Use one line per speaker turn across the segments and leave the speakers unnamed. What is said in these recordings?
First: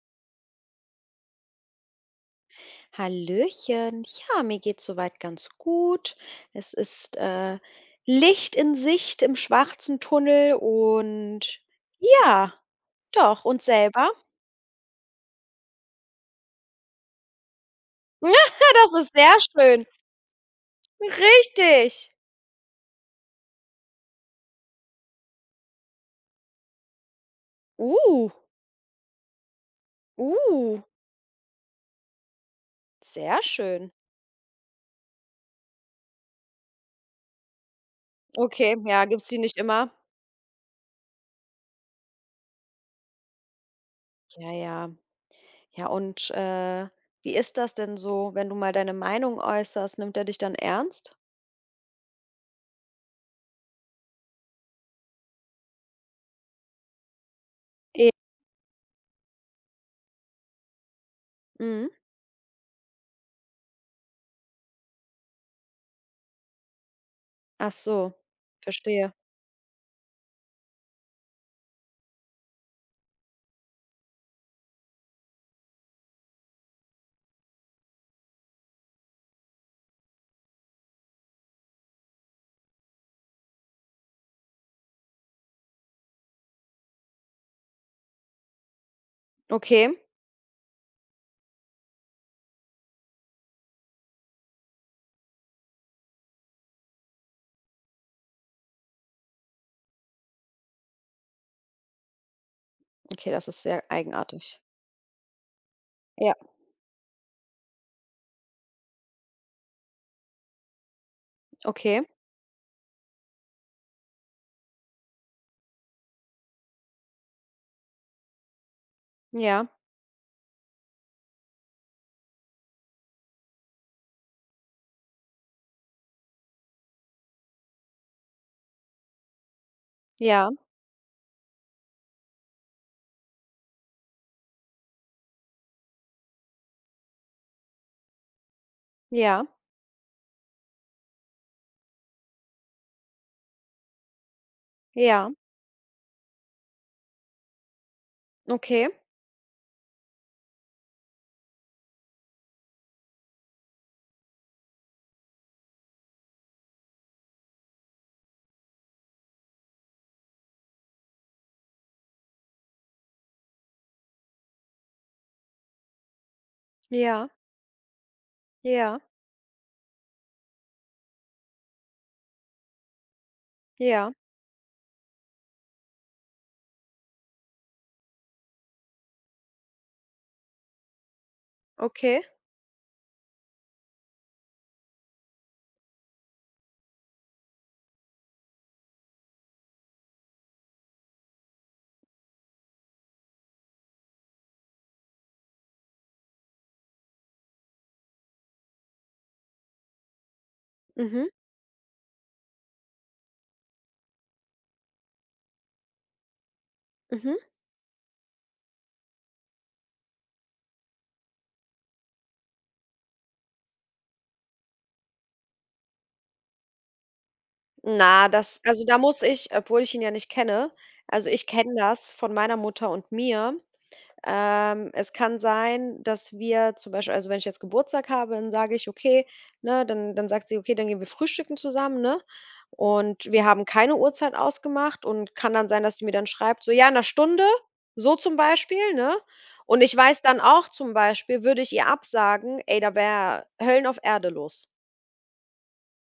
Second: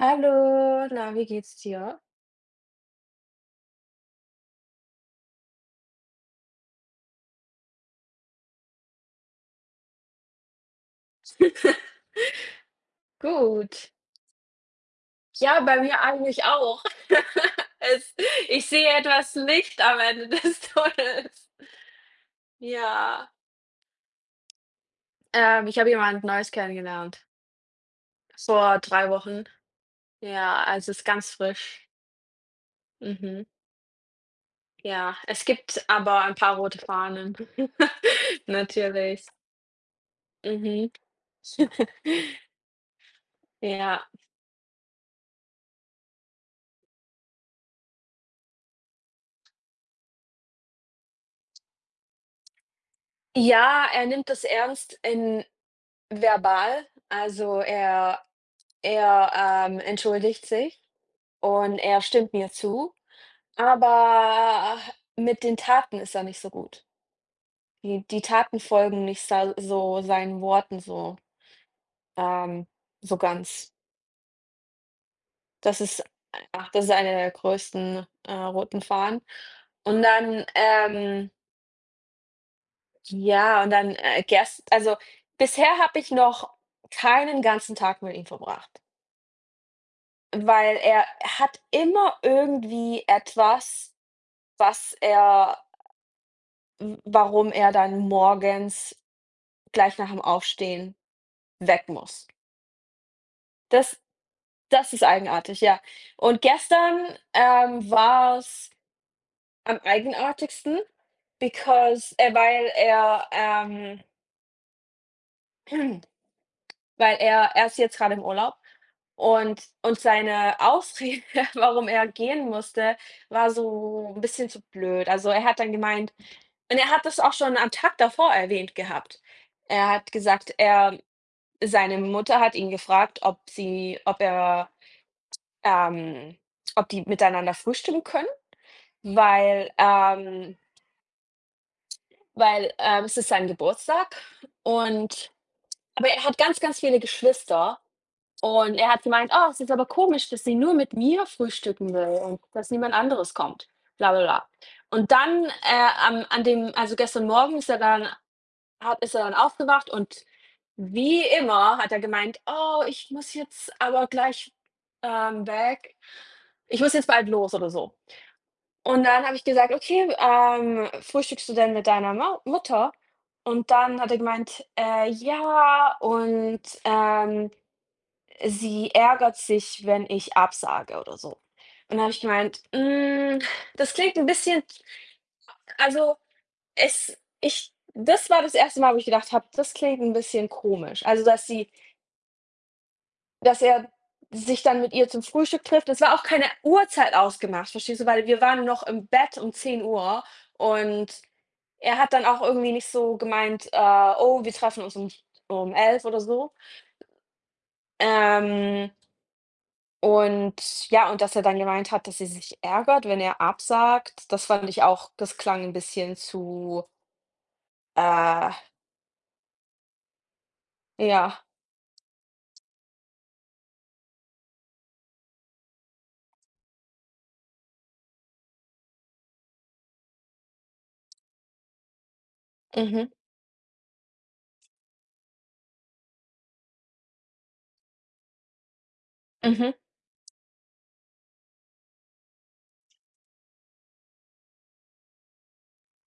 Hallo, na, wie geht's dir?
Hallöchen. Ja, mir geht's soweit ganz gut. Es ist, Licht in Sicht im schwarzen Tunnel und ja, doch. Und
Gut.
selber?
Ja, bei mir eigentlich auch. Es Ich sehe
Das ist sehr
etwas Licht
schön.
am Ende des Tunnels.
Richtig.
Ja. Ich habe jemand Neues kennengelernt.
Uh,
Vor 3 Wochen. Ja,
uh,
also es ist ganz frisch.
sehr
Mhm.
schön.
Ja, es gibt aber ein paar rote Fahnen.
Okay, ja,
Natürlich.
gibt's die nicht immer?
Mhm. Ja.
Ja, ja. Ja, und wie ist das denn so, wenn du mal deine Meinung äußerst? Nimmt er dich dann ernst?
Ja, er nimmt das ernst in verbal.
E
Er, entschuldigt sich und
Mhm.
er stimmt mir zu, aber mit den Taten ist er nicht so gut.
Ach
Die
so,
die Taten folgen
verstehe.
nicht sa so seinen Worten so, ähm, so ganz. Das ist Ach, das ist einer der größten, roten Fahnen. Und dann, ja, und dann, gest also, bisher habe ich noch keinen ganzen Tag mit ihm verbracht,
Okay.
weil er hat immer irgendwie etwas, was er w warum er dann morgens gleich nach dem Aufstehen weg muss.
Okay, das ist sehr
Das
eigenartig.
Das ist eigenartig, ja.
Ja,
Und gestern, war es am eigenartigsten,
okay.
because weil er, weil er ist jetzt gerade im Urlaub
Ja,
und seine Ausrede, warum er gehen musste, war so ein bisschen zu blöd. Also, er hat dann gemeint und er hat das auch schon am Tag davor erwähnt gehabt. Er hat
ja,
gesagt, er Seine Mutter hat ihn gefragt, ob er, ähm ob die miteinander frühstücken können,
ja,
weil, ähm weil, es ist sein Geburtstag
ja,
und aber er hat ganz, ganz viele Geschwister und
okay.
er hat gemeint: „Oh, es ist aber komisch, dass sie nur mit mir frühstücken will und dass niemand anderes kommt, bla bla bla.“ Und dann, am an dem also, gestern Morgen ist er dann aufgewacht und wie immer hat er gemeint: „Oh, ich muss jetzt aber gleich, weg. Ich muss jetzt
Ja,
bald los oder so.“
ja,
Und dann habe ich gesagt: „Okay, frühstückst du denn mit deiner Mau Mutter?“ Und dann hat
ja,
er gemeint: ja, und, sie ärgert sich, wenn ich absage“ oder so. Und dann habe ich
okay.
gemeint: „Hm, das klingt ein bisschen also, es ich“ das war das erste Mal, wo ich gedacht habe: „Das klingt ein bisschen komisch.“ Dass er sich dann mit ihr zum Frühstück trifft. Es war auch keine Uhrzeit ausgemacht, verstehst du? Weil wir waren noch im Bett um zehn Uhr und
Mhm,
er hat dann auch irgendwie nicht so gemeint, „Oh, wir treffen uns um 11 oder so.“
mhm.
Ähm, und ja, und dass er dann gemeint hat, dass sie sich ärgert, wenn er absagt. Das fand ich auch das klang 'n bisschen zu,
Na,
äh
das, also, da muss ich, obwohl ich ihn ja nicht kenne, also
ja,
ich kenne das von meiner Mutter und mir. Es kann sein, dass wir zum Beispiel, also wenn ich jetzt Geburtstag habe, dann sage ich: „Okay“, ne, dann sagt sie: „Okay, dann gehen wir frühstücken zusammen“, ne?
mhm,
Und wir haben keine Uhrzeit ausgemacht und kann dann sein, dass sie mir dann schreibt, so: „Ja, in einer Stunde“, so zum Beispiel, ne?
mhm.
Und ich weiß dann auch zum Beispiel, würde ich ihr absagen, ey, da wäre Höllen auf Erde los.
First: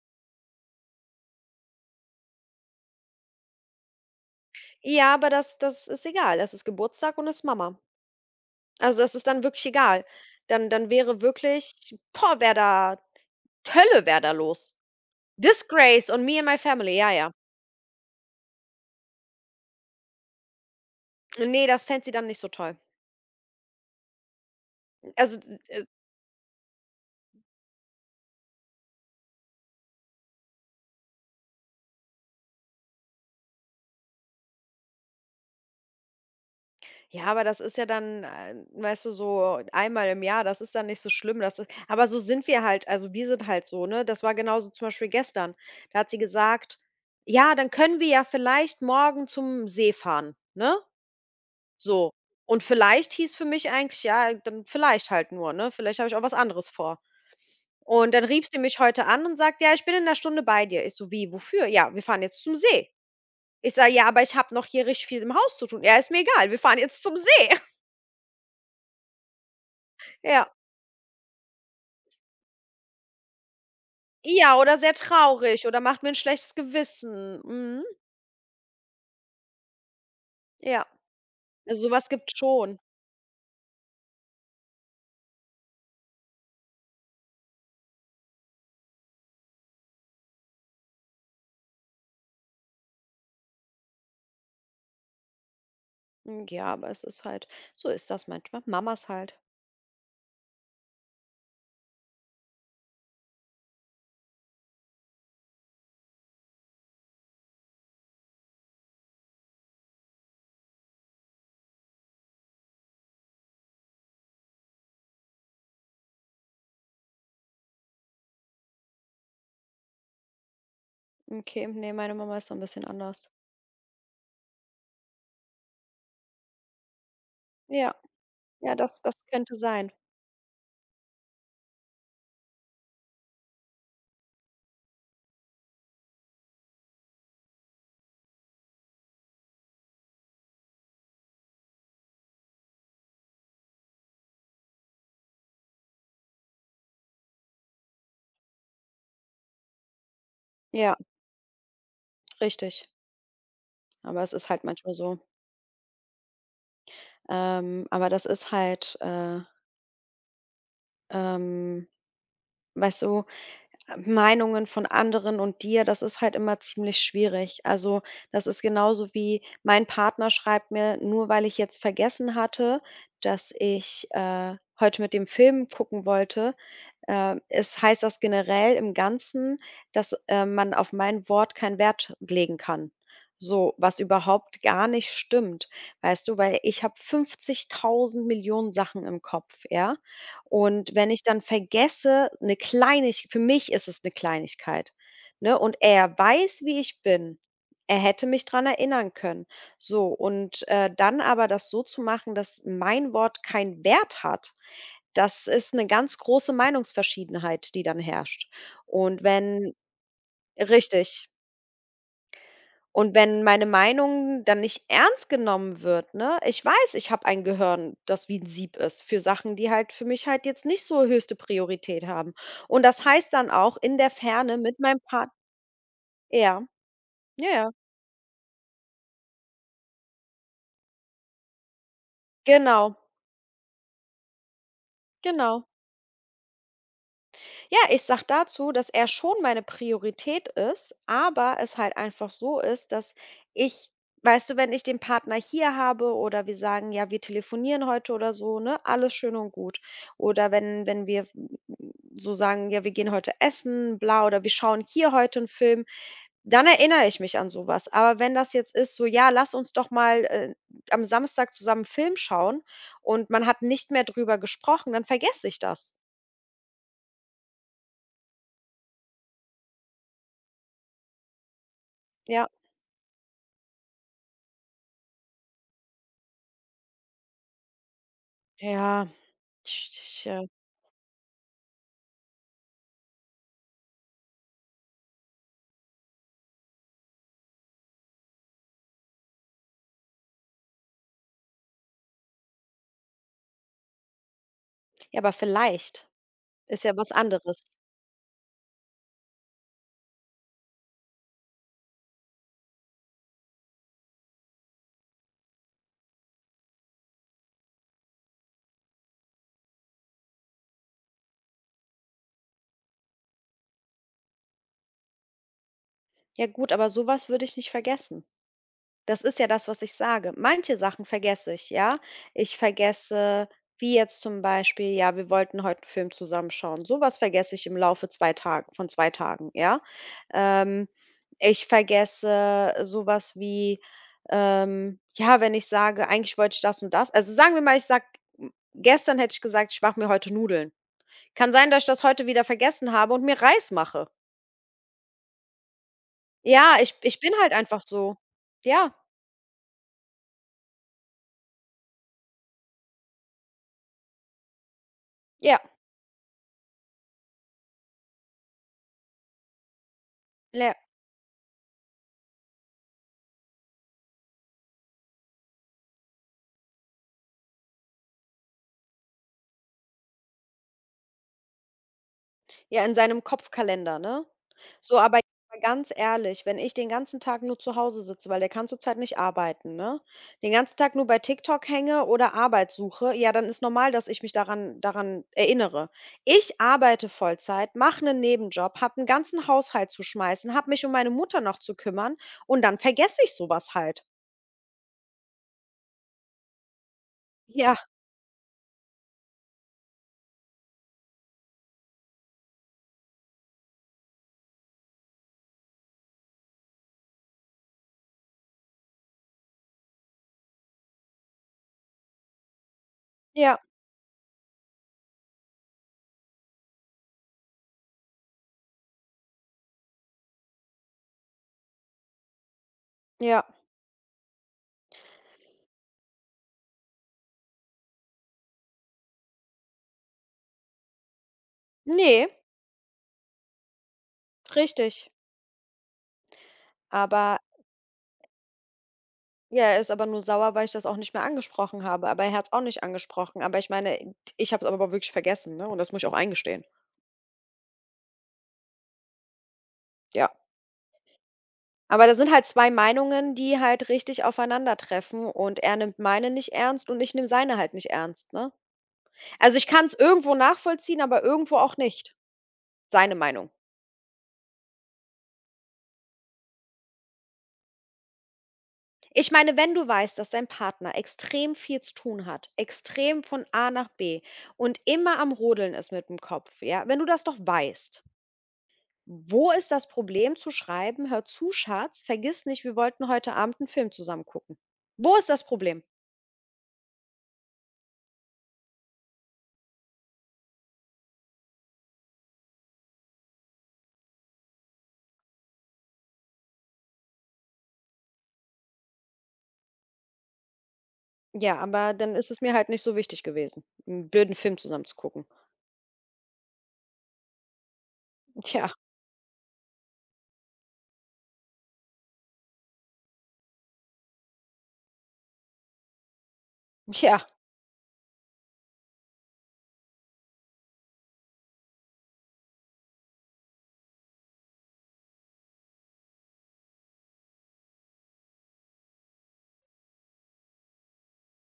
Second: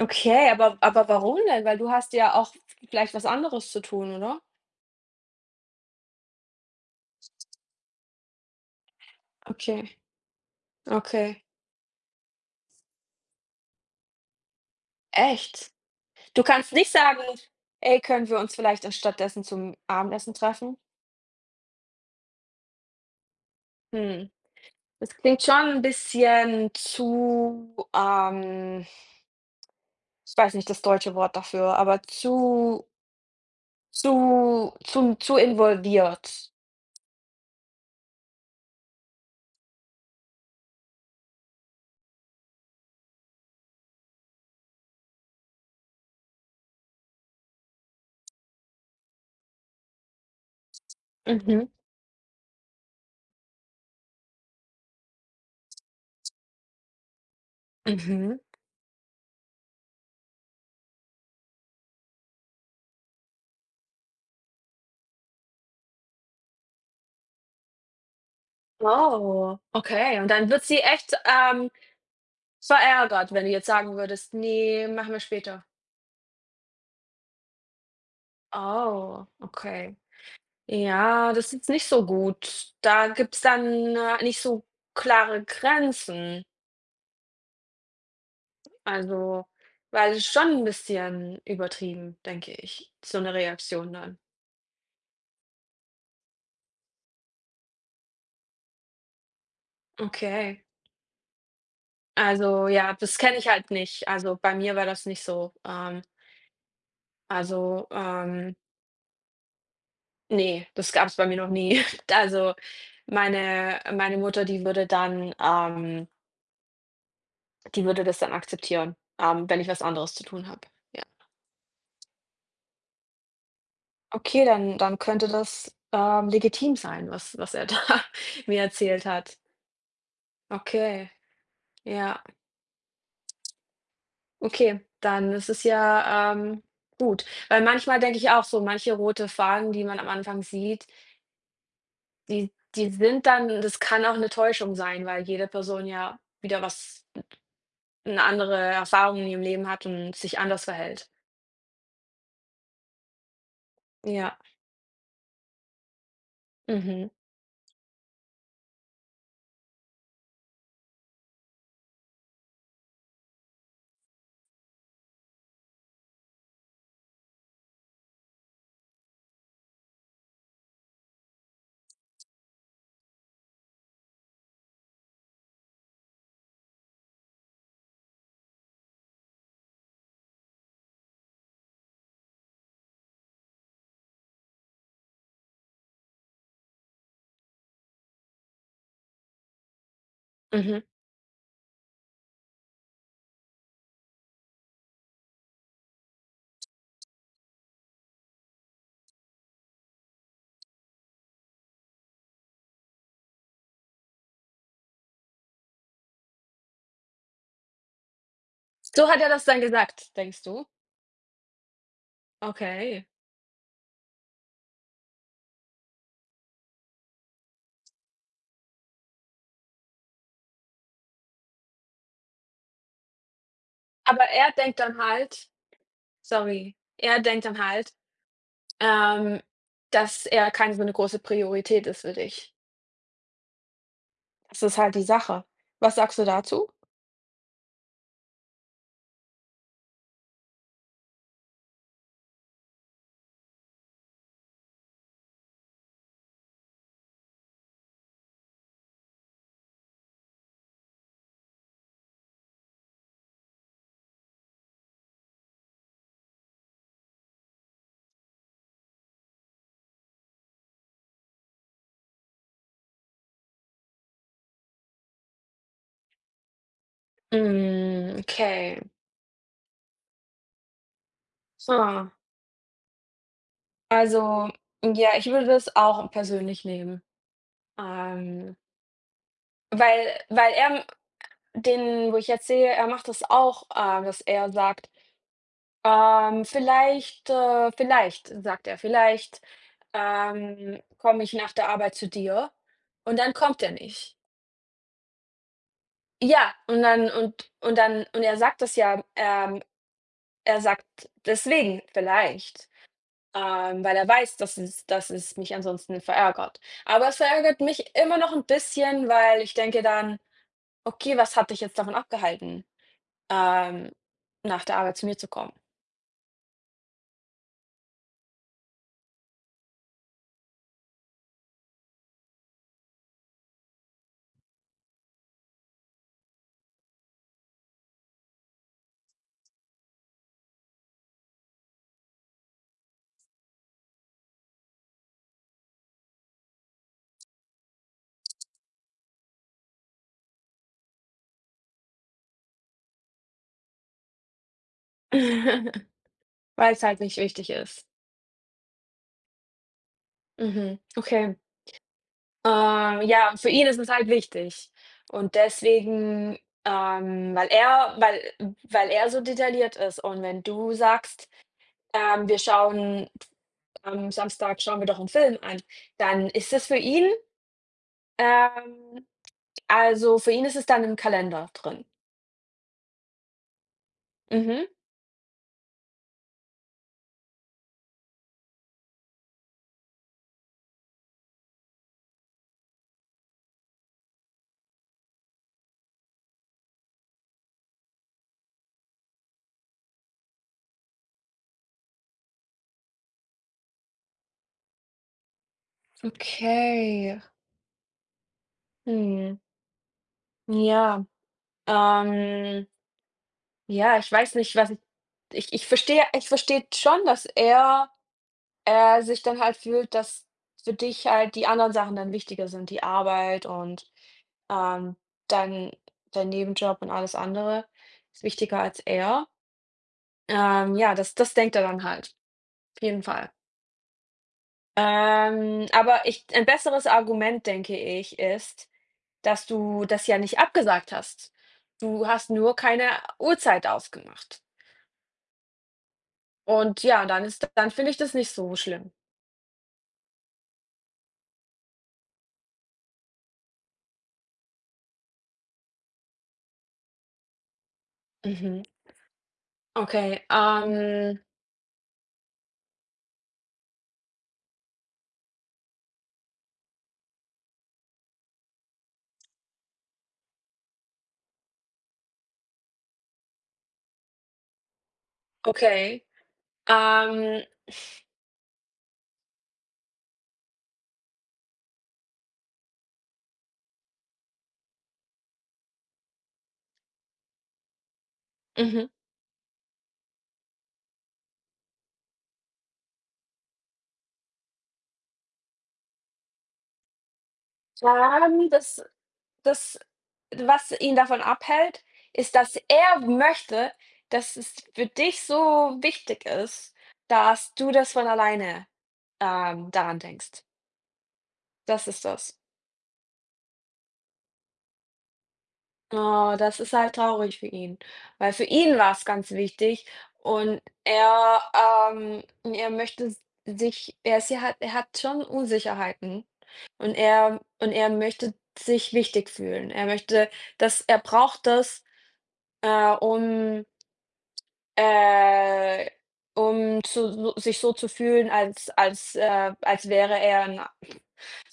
Okay, aber warum denn? Weil du hast ja auch v vielleicht was anderes zu tun, oder?
Ja, aber das ist egal. Das ist Geburtstag und ist Mama. Also, das ist dann wirklich
Okay,
egal. Dann wäre
okay.
wirklich, boah, wäre da Hölle, wäre da los.
Echt?
Disgrace und Me
Du
and My
kannst nicht
Family, ja,
sagen:
ja.
„Ey, können wir uns vielleicht dann stattdessen zum Abendessen treffen?“
Nee, das fänd sie dann nicht so toll.
Hm, das
Also,
klingt
d
schon 'n bisschen zu, ich weiß nicht das deutsche Wort dafür, aber zu zu involviert.
Ja, aber das ist ja dann weißt du, so einmal im Jahr, das ist dann nicht so schlimm. Das ist aber so, sind wir halt, also wir sind halt so, ne? Das war genauso zum Beispiel gestern. Da hat sie gesagt: „Ja, dann können wir ja vielleicht morgen zum See fahren“, ne?
Mhm,
So. Und vielleicht hieß für mich eigentlich ja, dann vielleicht halt nur, ne? Vielleicht habe ich auch was anderes vor. Und dann
mhm.
rief sie mich heute an und sagt: „Ja, ich bin in 'ner Stunde bei dir.“ Ich so: „Wie, wofür?“ „Ja, wir fahren jetzt zum See.“ Ich sage: „Ja, aber ich habe noch hier richtig viel im Haus zu tun.“ „Ja, ist mir egal, wir fahren jetzt zum See.“
Oh, okay. Und dann
Ja.
wird sie echt, verärgert, wenn du jetzt sagen würdest:
Ja, oder
„Ne,
sehr
machen wir später.“
traurig oder macht mir ein schlechtes Gewissen. Mhm,
Oh, okay.
ja.
Ja, das ist
Also,
nicht
so
so
was gibt's
gut.
schon.
Da gibt's dann, nicht so klare Grenzen. Also, weil es schon ein bisschen übertrieben, denke ich, so eine Reaktion dann.
Hm, ja, aber es ist halt so, ist das manchmal. Mamas halt.
Okay. Also, ja, das kenne ich halt nicht. Also, bei mir war das nicht so. Also, ähm, ne, das gab's bei mir noch nie. Also, meine Mutter, die würde dann die würde das dann akzeptieren, wenn ich was anderes zu tun habe. Ja.
Okay, ne, meine Mama ist so ein bisschen anders.
Okay, dann könnte das, legitim sein, was er da
Ja,
mir
ja, das
erzählt
das
hat.
könnte sein.
Okay, ja. Okay, dann ist es ja, gut. Weil manchmal denke ich auch so, manche rote Fahnen, die man am Anfang sieht, die die sind dann das kann auch eine Täuschung sein, weil jede Person ja wieder was eine andere Erfahrung in ihrem Leben hat und sich anders
Ja,
verhält.
richtig. Aber es
Ja,
ist halt manchmal so.
mhm,
Aber das ist haltähm weißt du, Meinungen von anderen und dir, das ist halt immer ziemlich schwierig. Also, das ist genauso, wie mein Partner schreibt mir, nur weil ich jetzt vergessen hatte, dass ich heute mit dem Film gucken wollte es heißt das generell im Ganzen, dass man auf mein Wort keinen Wert legen kann. So, was überhaupt gar nicht stimmt, weißt du? Weil ich habe 50.000 Millionen Sachen im Kopf, ja?
mhm.
Und wenn ich dann vergesse, eine Kleinig, für mich ist es eine Kleinigkeit, ne? Und er weiß, wie ich bin. Er hätte mich dran erinnern können. So, und dann aber das so zu machen, dass mein Wort keinen Wert hat, das ist eine ganz große Meinungsverschiedenheit, die dann herrscht.
So hat
Und
er das dann
wenn
gesagt, denkst du?
richtig.
Okay.
Und wenn meine Meinung dann nicht ernst genommen wird, ne? Ich weiß, ich habe ein Gehirn, das wie ein Sieb ist, für Sachen, die halt für mich halt jetzt nicht so höchste Priorität haben. Und das heißt dann auch in der
Aber er
Ferne mit
denkt dann
meinem Partner.
halt
Ja,
Sorry. Er denkt
ja,
dann
ja,
halt, ähm, dass er keine so 'ne große Priorität ist für dich.
genau,
Das ist halt die Sache.
genau.
Was sagst du dazu?
Ja, ich sag dazu, dass er schon meine Priorität ist, aber es halt einfach so ist, dass ich, weißt du, wenn ich den Partner hier habe oder wir sagen: „Ja, wir telefonieren heute“ oder so, ne, alles schön und gut. Oder wenn wir so sagen: „Ja, wir gehen heute essen, bla, oder wir schauen hier heute einen Film“, dann erinnere ich mich an sowas. Aber wenn das jetzt ist so: „Ja, lass uns doch mal am Samstag zusammen 'n Film schauen“, und man hat nicht mehr drüber gesprochen, dann vergesse ich das.
Hm, okay. Ha.
Ja.
Also, ja, ich würde das auch persönlich nehmen. Ähm,
Ja. Ja.
weil er den, wo ich jetzt sehe, er macht das auch, dass er sagt, „Vielleicht, vielleicht“, sagt er, „vielleicht, komme ich nach der Arbeit zu dir.“ Und dann kommt er nicht.
Ja, aber vielleicht
Ja,
ist ja was anderes.
und dann und er sagt das ja, er sagt deswegen vielleicht, weil er weiß, dass es mich ansonsten verärgert. Aber es verärgert mich immer noch 'n bisschen, weil ich denke dann: „Okay, was hat dich jetzt davon abgehalten, ähm, nach der Arbeit zu mir zu kommen?“
Ja gut, aber sowas würde ich nicht vergessen. Das ist ja das, was ich sage. Manche Sachen vergesse ich, ja. Ich vergesse, wie jetzt zum Beispiel, ja, wir wollten heute einen Film zusammen schauen. So vergesse ich im Laufe 2 Tagen, von 2 Tagen, ja. Ähm, Ich vergesse sowas wie ja, wenn ich sage: „Eigentlich wollte ich das und das“, also, sagen wir mal, ich sage, gestern hätte ich gesagt: „Ich mache mir heute Nudeln.“ Kann sein, dass ich das heute wieder vergessen habe und mir Reis mache. Ja,
Weil's
ich
halt nicht
ich bin halt
wichtig
einfach
ist.
so. Ja,
Mhm, okay. Ja, und für ihn ist es halt wichtig. Und
ja,
deswegen, weil er so detailliert ist und wenn du
ja.
sagst, „Wir schauen am Samstag schauen wir doch einen Film an“, dann ist es für ihn ähm, also, für ihn ist es dann im Kalender drin.
Ja, in seinem Kopfkalender, ne?
Mhm.
So, aber jetzt mal ganz ehrlich, wenn ich den ganzen Tag nur zu Hause sitze, weil der kann zurzeit nicht arbeiten, ne? Den ganzen Tag nur bei TikTok hänge oder Arbeit suche, ja, dann ist normal, dass ich mich daran erinnere. Ich arbeite Vollzeit, mache einen Nebenjob, habe 'n ganzen Haushalt zu schmeißen, habe mich um meine Mutter noch zu kümmern, und dann vergesse ich sowas halt.
Okay.
Ja,
Mhm. Ja, ähm, ja, ich weiß nicht, was ich ich verstehe schon, dass er sich dann halt fühlt, dass für dich halt die anderen Sachen dann wichtiger sind, die Arbeit
ja,
und, ähm, dein dein Nebenjob und alles andere ist wichtiger als er. Ja, das das denkt er dann halt, auf jeden Fall.
ja.
Aber ich ein besseres Argument, denke ich, ist, dass du das ja nicht abgesagt hast. Du
Nee,
hast nur keine Uhrzeit ausgemacht.
richtig.
Und ja, dann
Aber
ist dann finde ich das nicht so schlimm.
ja, er ist aber nur sauer, weil ich das auch nicht mehr angesprochen habe. Aber er hat's auch nicht angesprochen. Aber ich meine, ich habe es aber wirklich vergessen, ne? Und das muss ich auch eingestehen.
Mhm. Okay,
Ja. Aber das sind halt 2 Meinungen, die halt richtig aufeinandertreffen, und er nimmt meine nicht ernst und ich nehme seine halt nicht ernst, ne? Also, ich kann es irgendwo nachvollziehen, aber irgendwo auch nicht, seine Meinung.
okay. Ähm,
Ich meine, wenn du weißt, dass dein Partner extrem viel zu tun hat, extrem von A nach B und immer am Rodeln ist mit dem Kopf, ja, wenn du das doch weißt,
Mhm.
wo ist das Problem zu schreiben: hör zu, Schatz, vergiss nicht, wir wollten heute Abend einen Film zusammen gucken. Wo ist das Problem?
ähm, das das was ihn davon abhält, ist, dass er möchte, dass es für dich so wichtig ist, dass du das von alleine, daran denkst.
Ja,
Das
aber
ist
dann ist
das.
es mir halt nicht so wichtig gewesen, einen blöden Film zusammen zu gucken.
Oh, das ist halt traurig für ihn, weil für
Tja,
ihn war es ganz wichtig und er, ähm er möchte s sich er ist ja hat er hat schon Unsicherheiten. Und
ja.
er und er möchte sich wichtig fühlen. Er möchte dass er braucht das, um, äh um zu sich so zu fühlen, als wäre er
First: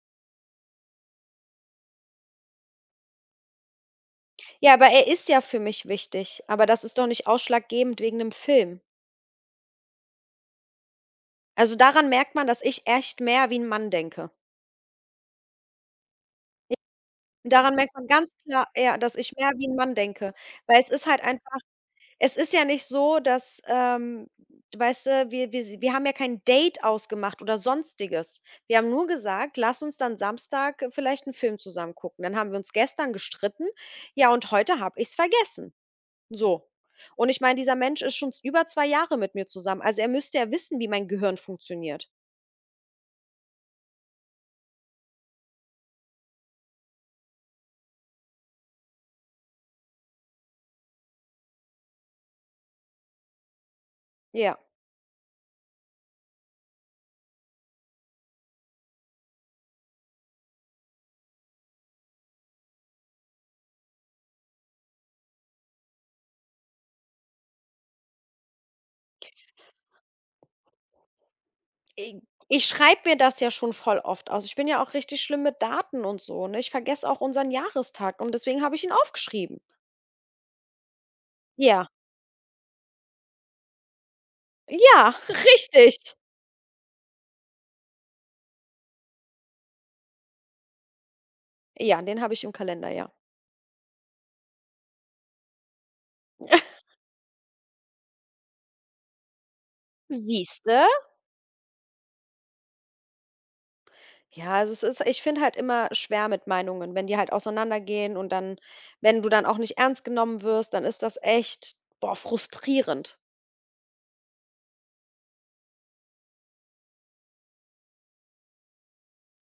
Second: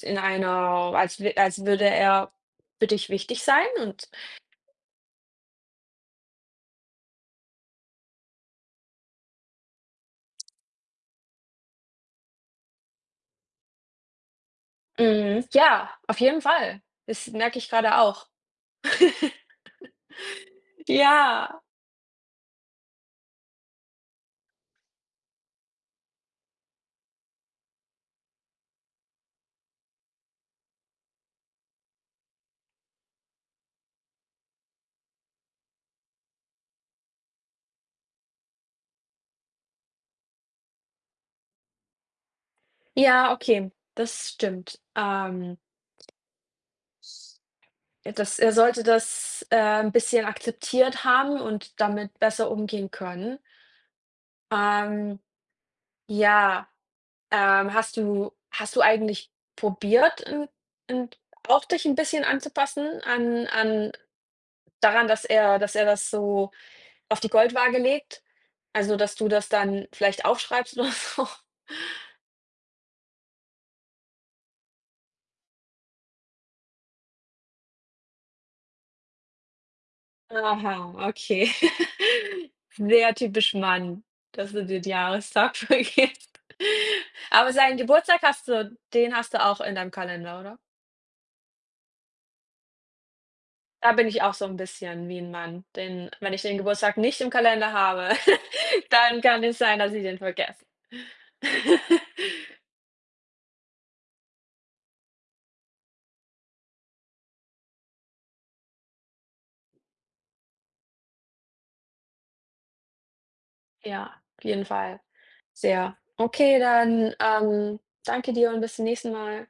in einer als wü als würde er für dich wichtig sein und
Ja, aber er ist ja für mich wichtig, aber das ist doch nicht ausschlaggebend wegen 'nem Film. Also, daran merkt man, dass ich echt mehr wie ein Mann denke.
mhm, ja, auf jeden Fall. Das
Und
merke ich
daran merkt
gerade
man
auch.
ganz klar, ja, dass ich mehr wie 'n Mann denke, weil es ist halt einfach,
Ja,
es ist ja nicht so, dass, weißt du, wir haben ja kein Date ausgemacht oder Sonstiges. Wir haben nur gesagt: „Lass uns dann Samstag vielleicht 'n Film zusammen gucken.“ Dann haben wir uns gestern gestritten, ja, und heute habe ich's vergessen. So. Und ich meine, dieser Mensch ist schon z über 2 Jahre mit mir zusammen. Also, er müsste ja wissen, wie mein Gehirn funktioniert.
ja, okay, das stimmt. Ja, das er sollte das, 'n bisschen akzeptiert haben und damit besser umgehen können.
Ja.
Ähm, ja, hast du eigentlich probiert, in auch dich ein bisschen anzupassen an daran, dass er das so auf die Goldwaage legt? Also, dass du das dann vielleicht aufschreibst oder so?
I ich schreibe mir das ja schon voll oft aus. Ich bin ja auch richtig schlimm mit Daten und so, ne? Ich vergesse auch unseren Jahrestag und deswegen habe ich ihn aufgeschrieben.
Aha, okay.
Ja,
Sehr typisch Mann, dass du den
ja,
Jahrestag
richtig.
vergisst. Aber seinen Geburtstag hast du den hast du auch in deinem Kalender, oder?
Ja, den habe ich im Kalender, ja.
Da bin ich auch so ein bisschen wie ein Mann, denn wenn ich den Geburtstag nicht im Kalender habe, dann kann es sein, dass ich den
Siehst
vergesse.
du? Ja, also es ist, ich finde halt immer schwer mit Meinungen, wenn die halt auseinandergehen, und dann, wenn du dann auch nicht ernst genommen wirst, dann ist das echt, boah, frustrierend.
Ja, auf jeden Fall. Sehr. Okay, dann, danke dir und bis zum nächsten Mal.